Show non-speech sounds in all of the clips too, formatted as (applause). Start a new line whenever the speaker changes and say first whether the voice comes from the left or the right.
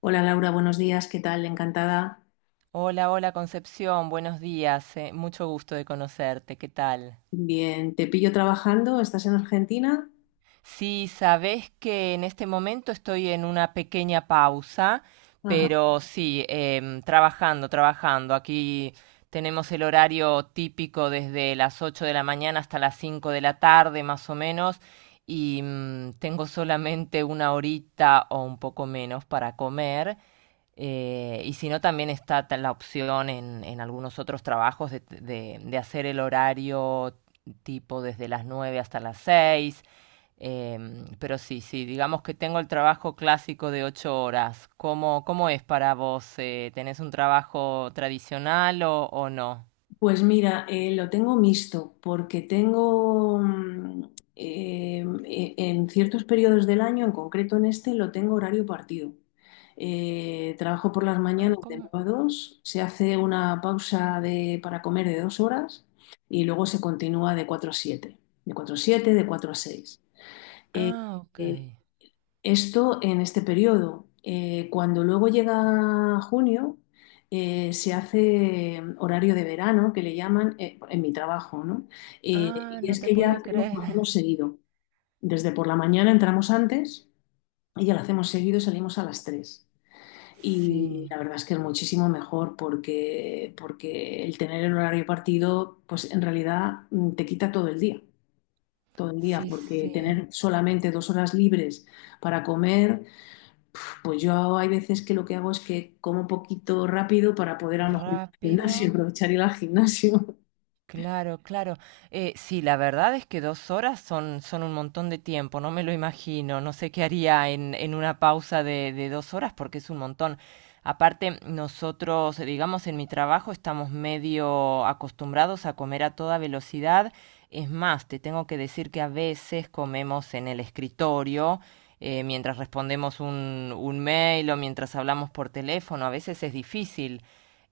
left: Hola Laura, buenos días, ¿qué tal? Encantada.
right: Hola, hola Concepción, buenos días, mucho gusto de conocerte, ¿qué tal?
left: Bien, te pillo trabajando, ¿estás en Argentina?
right: Sí, sabes que en este momento estoy en una pequeña pausa,
left: Ajá.
right: pero sí, trabajando, trabajando. Aquí tenemos el horario típico desde las 8 de la mañana hasta las 5 de la tarde, más o menos, y tengo solamente una horita o un poco menos para comer. Y si no, también está la opción en algunos otros trabajos de hacer el horario tipo desde las 9 hasta las 6. Pero sí, sí, digamos que tengo el trabajo clásico de 8 horas. ¿Cómo, cómo es para vos? ¿Tenés un trabajo tradicional o no?
left: Pues mira, lo tengo mixto porque tengo en ciertos periodos del año, en concreto en este, lo tengo horario partido. Trabajo por las
right: Ah,
left: mañanas de
right: ¿cómo?
left: 9 a 2. Se hace una pausa para comer de 2 horas y luego se continúa de 4 a 7. De 4 a 7, de 4 a 6. Eh,
right: Ah, ok.
left: eh, Esto en este periodo. Cuando luego llega junio, se hace horario de verano, que le llaman, en mi trabajo, ¿no? Eh,
right: Ah,
left: y
right: no
left: es
right: te
left: que ya
right: puedo
left: hacemos, lo
right: creer.
left: hacemos
right: (laughs)
left: seguido. Desde por la mañana entramos antes y ya lo hacemos seguido y salimos a las tres. Y
right: Sí,
left: la verdad es que es muchísimo mejor porque el tener el horario partido, pues en realidad, te quita todo el día,
right: sí,
left: porque
right: sí.
left: tener solamente 2 horas libres para comer, pues yo hay veces que lo que hago es que como poquito rápido para poder, a lo mejor, ir al
right: Rápido.
left: gimnasio, (laughs) aprovechar ir al gimnasio.
right: Claro, claro. Sí, la verdad es que 2 horas son, son un montón de tiempo, no me lo imagino, no sé qué haría en una pausa de 2 horas porque es un montón. Aparte, nosotros, digamos, en mi trabajo estamos medio acostumbrados a comer a toda velocidad. Es más, te tengo que decir que a veces comemos en el escritorio, mientras respondemos un mail o mientras hablamos por teléfono. A veces es difícil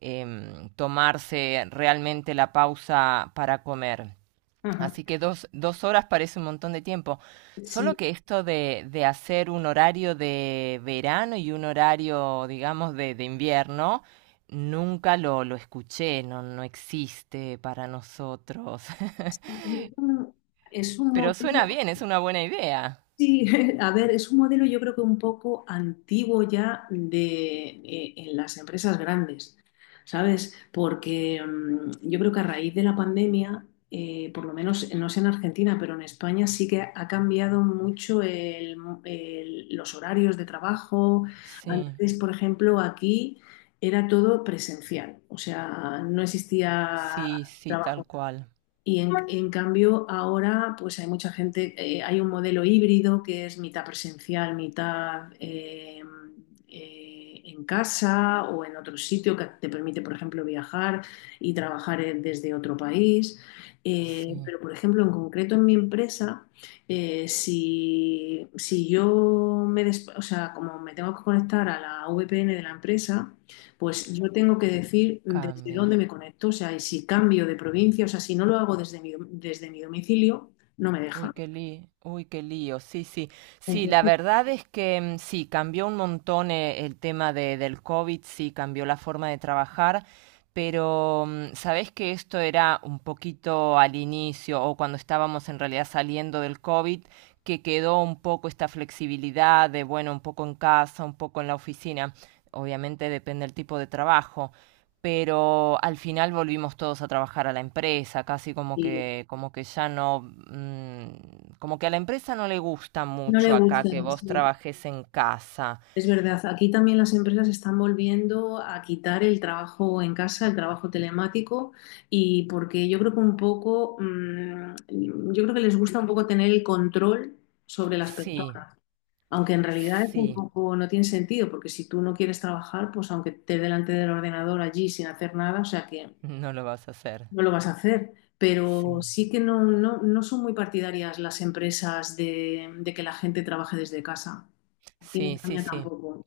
right: tomarse realmente la pausa para comer.
left: (laughs) Ajá.
right: Así que 2, 2 horas parece un montón de tiempo. Solo
left: Sí,
right: que esto de hacer un horario de verano y un horario, digamos, de invierno, nunca lo escuché, no, no existe para nosotros. (laughs)
left: es un, es un
right: Pero suena
left: modelo,
right: bien, es una buena idea.
left: sí, (laughs) a ver, es un modelo, yo creo que un poco antiguo ya de, en las empresas grandes, ¿sabes? Porque, yo creo que a raíz de la pandemia, por lo menos no sé en Argentina, pero en España sí que ha cambiado mucho los horarios de trabajo.
right: Sí,
left: Antes, por ejemplo, aquí era todo presencial, o sea, no existía
right: sí, sí,
left: trabajo.
right: tal cual.
left: Y en cambio ahora, pues hay mucha gente, hay un modelo híbrido que es mitad presencial, mitad, en casa o en otro sitio, que te permite, por ejemplo, viajar y trabajar desde otro país.
right: Sí,
left: Pero, por ejemplo, en concreto en mi empresa, si, si yo me, des- o sea, como me tengo que conectar a la VPN de la empresa, pues yo tengo que decir desde
right: cambia.
left: dónde me conecto, o sea, y si cambio de provincia, o sea, si no lo hago desde desde mi domicilio, no me deja.
right: Uy, qué lío, sí, sí, sí, la
left: Entonces,
right: verdad es que sí, cambió un montón el tema de, del COVID, sí, cambió la forma de trabajar, pero sabés que esto era un poquito al inicio o cuando estábamos en realidad saliendo del COVID, que quedó un poco esta flexibilidad de, bueno, un poco en casa, un poco en la oficina, obviamente depende del tipo de trabajo, pero al final volvimos todos a trabajar a la empresa, casi
left: sí,
right: como que ya no, como que a la empresa no le gusta
left: no le
right: mucho acá
left: gusta,
right: que vos
left: sí,
right: trabajes en casa.
left: es verdad. Aquí también las empresas están volviendo a quitar el trabajo en casa, el trabajo telemático, y porque yo creo que un poco, yo creo que les gusta un poco tener el control sobre las
right: Sí,
left: personas. Aunque en realidad es un
right: sí,
left: poco, no tiene sentido, porque si tú no quieres trabajar, pues aunque estés delante del ordenador allí sin hacer nada, o sea que
right: no lo vas a hacer.
left: no lo vas a hacer.
right: Sí,
left: Pero sí que no son muy partidarias las empresas de que la gente trabaje desde casa. Aquí en
right: sí, sí,
left: España
right: sí.
left: tampoco.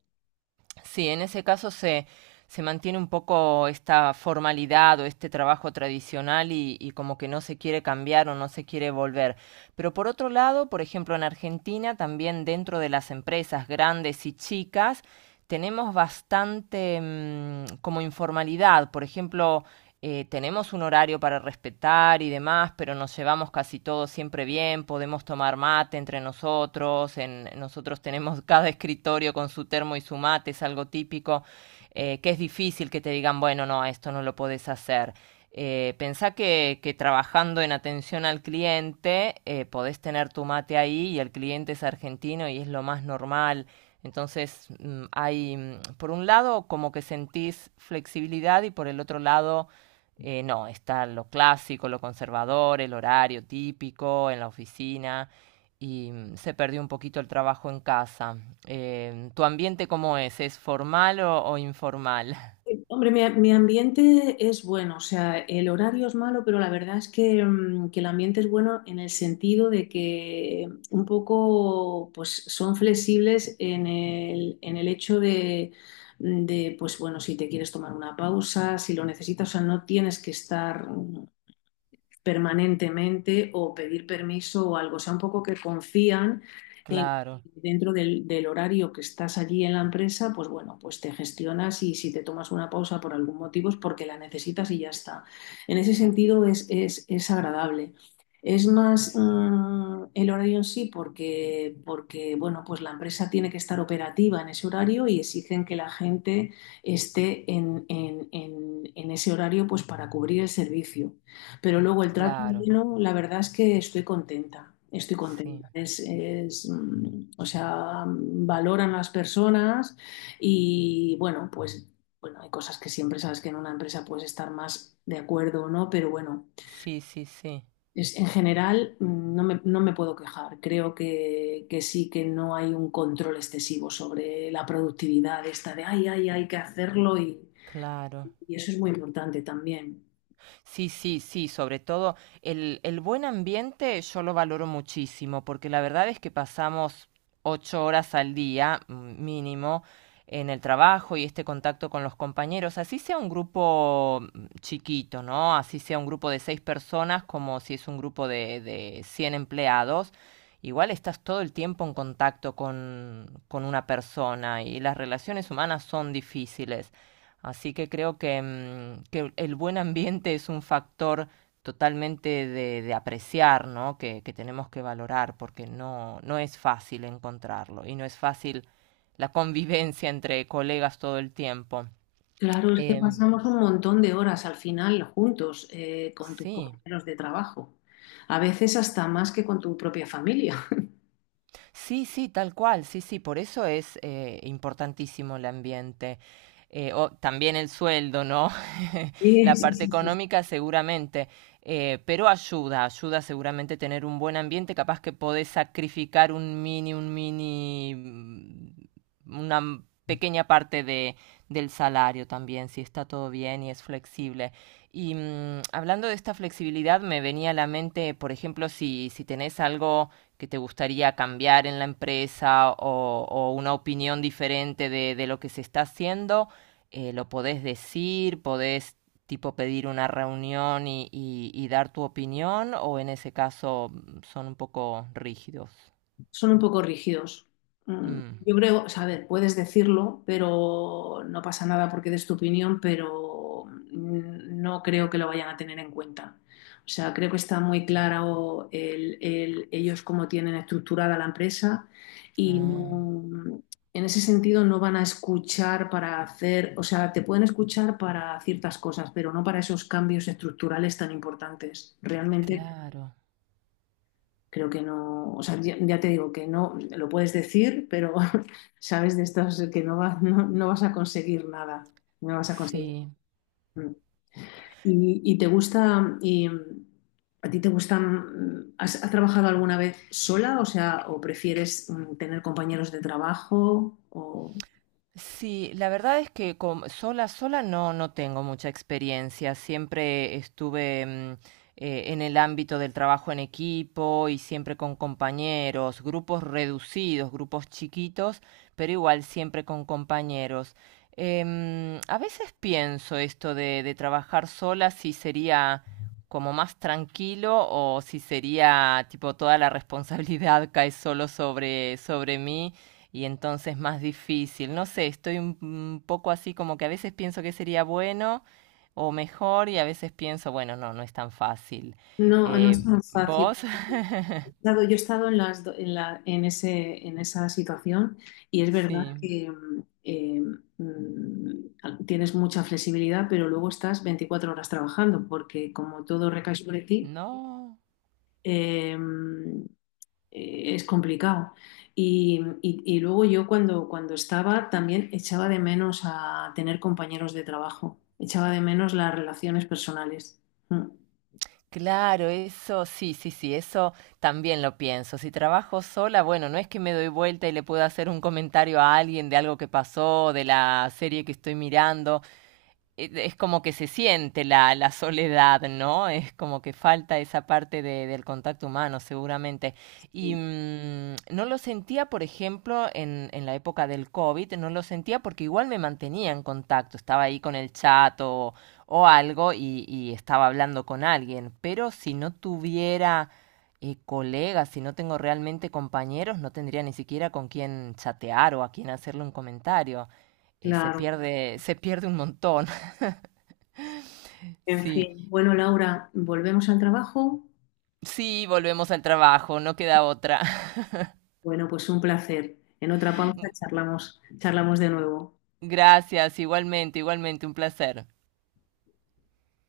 right: Sí, en ese caso se mantiene un poco esta formalidad o este trabajo tradicional y como que no se quiere cambiar o no se quiere volver. Pero por otro lado, por ejemplo, en Argentina, también dentro de las empresas grandes y chicas, tenemos bastante como informalidad. Por ejemplo, tenemos un horario para respetar y demás, pero nos llevamos casi todos siempre bien, podemos tomar mate entre nosotros, nosotros tenemos (laughs) cada escritorio con su termo y su mate, es algo típico, que es difícil que te digan, bueno, no, esto no lo podés hacer. Pensá que trabajando en atención al cliente podés tener tu mate ahí y el cliente es argentino y es lo más normal. Entonces por un lado, como que sentís flexibilidad y por el otro lado, no, está lo clásico, lo conservador, el horario típico en la oficina y se perdió un poquito el trabajo en casa. ¿Tu ambiente cómo es? ¿Es formal o informal? (laughs)
left: Hombre, mi ambiente es bueno, o sea, el horario es malo, pero la verdad es que, que el ambiente es bueno, en el sentido de que un poco, pues, son flexibles en el hecho de, pues bueno, si te quieres tomar una pausa, si lo necesitas, o sea, no tienes que estar permanentemente o pedir permiso o algo. O sea, un poco que confían en,
right: Claro,
left: dentro del horario que estás allí en la empresa, pues bueno, pues te gestionas, y si te tomas una pausa por algún motivo es porque la necesitas y ya está. En ese sentido es, es agradable. Es más, el horario en sí, porque, bueno, pues la empresa tiene que estar operativa en ese horario y exigen que la gente esté en ese horario, pues, para cubrir el servicio. Pero luego el trato
right: claro,
left: humano, la verdad es que estoy contenta, estoy
right: sí,
left: contenta. O sea, valoran las personas, y bueno, pues bueno, hay cosas que siempre sabes que en una empresa puedes estar más de acuerdo o no, pero bueno,
right: sí, sí, sí,
left: es, en general, no me puedo quejar. Creo que sí, que no hay un control excesivo sobre la productividad esta de, ay, ay, hay que hacerlo, y,
right: claro.
left: y eso es muy importante también.
right: Sí, sí, sí, sobre todo el buen ambiente yo lo valoro muchísimo, porque la verdad es que pasamos 8 horas al día mínimo en el trabajo y este contacto con los compañeros, así sea un grupo chiquito, ¿no? Así sea un grupo de 6 personas, como si es un grupo de 100 empleados, igual estás todo el tiempo en contacto con una persona y las relaciones humanas son difíciles. Así que creo que, que el buen ambiente es un factor totalmente de apreciar, ¿no? Que tenemos que valorar porque no, no es fácil encontrarlo y no es fácil la convivencia entre colegas todo el tiempo.
left: Claro, es que
right: Em,
left: pasamos un montón de horas al final juntos, con tus
right: sí.
left: compañeros de trabajo, a veces hasta más que con tu propia familia. (laughs)
right: Sí, sí, tal cual, sí, sí, por eso es importantísimo el ambiente. O también el sueldo, ¿no? (laughs)
left: Sí,
right: La
left: sí,
right: parte Sí,
left: sí, sí.
right: económica seguramente, pero ayuda, ayuda seguramente tener un buen ambiente, capaz que podés sacrificar un mini, una pequeña parte de, del salario también, si está todo bien y es flexible. Y hablando de esta flexibilidad, me venía a la mente, por ejemplo, si, si tenés algo que te gustaría cambiar en la empresa o una opinión diferente de lo que se está haciendo, lo podés decir, podés tipo pedir una reunión y dar tu opinión o en ese caso son un poco rígidos.
left: Son un poco rígidos.
right: Mm.
left: Yo creo, o sea, a ver, puedes decirlo, pero no pasa nada porque des tu opinión, pero, no creo que lo vayan a tener en cuenta. O sea, creo que está muy claro ellos cómo tienen estructurada la empresa, y
right: Ah,
left: en ese sentido no van a escuchar para hacer, o sea, te pueden escuchar para ciertas cosas, pero no para esos cambios estructurales tan importantes. Realmente
right: claro.
left: creo que no, o sea, ya, ya te digo que no, lo puedes decir, pero (laughs) sabes de estos que no, no vas a conseguir nada, no vas a conseguir.
right: Sí.
left: ¿Y te gusta, y, a ti te gustan, has trabajado alguna vez sola, o sea, o prefieres tener compañeros de trabajo, o
right: Sí, la verdad es que sola, sola no, no tengo mucha experiencia. Siempre estuve en el ámbito del trabajo en equipo y siempre con compañeros, grupos reducidos, grupos chiquitos, pero igual siempre con compañeros. A veces pienso esto de trabajar sola, si sería como más tranquilo o si sería tipo toda la responsabilidad (laughs) cae solo sobre, sobre mí y entonces más difícil. No sé, estoy un poco así como que a veces pienso que sería bueno o mejor y a veces pienso, bueno, no, no es tan fácil.
left: no es tan fácil?
right: ¿Vos? (laughs)
left: Dado, yo he estado en, las do- en, la- en ese, en esa situación, y es verdad
right: Sí,
left: que, tienes mucha flexibilidad, pero luego estás 24 horas trabajando porque como todo recae sobre ti,
right: no.
left: eh, es complicado. Y luego yo, cuando, estaba, también echaba de menos a tener compañeros de trabajo, echaba de menos las relaciones personales. Mm.
right: Claro, eso, sí, sí, sí, eso también lo pienso. Si trabajo sola, bueno, no es que me doy vuelta y le puedo hacer un comentario a alguien de algo que pasó, de la serie que estoy mirando. Es como que se siente la soledad, ¿no? Es como que falta esa parte de- del contacto humano, seguramente. Y no lo sentía, por ejemplo, en la época del COVID, no lo sentía porque igual me mantenía en contacto, estaba ahí con el chat o algo y estaba hablando con alguien, pero si no tuviera... colegas, si no tengo realmente compañeros, no tendría ni siquiera con quién chatear o a quién hacerle un comentario. Se
left: Claro.
right: pierde, se pierde un montón. (laughs)
left: En
right: Sí,
left: fin. Bueno, Laura, volvemos al trabajo.
right: sí, volvemos al trabajo, no queda otra. (laughs)
left: Bueno, pues un placer. En otra pausa charlamos, charlamos de nuevo.
right: Gracias, igualmente, igualmente, un placer.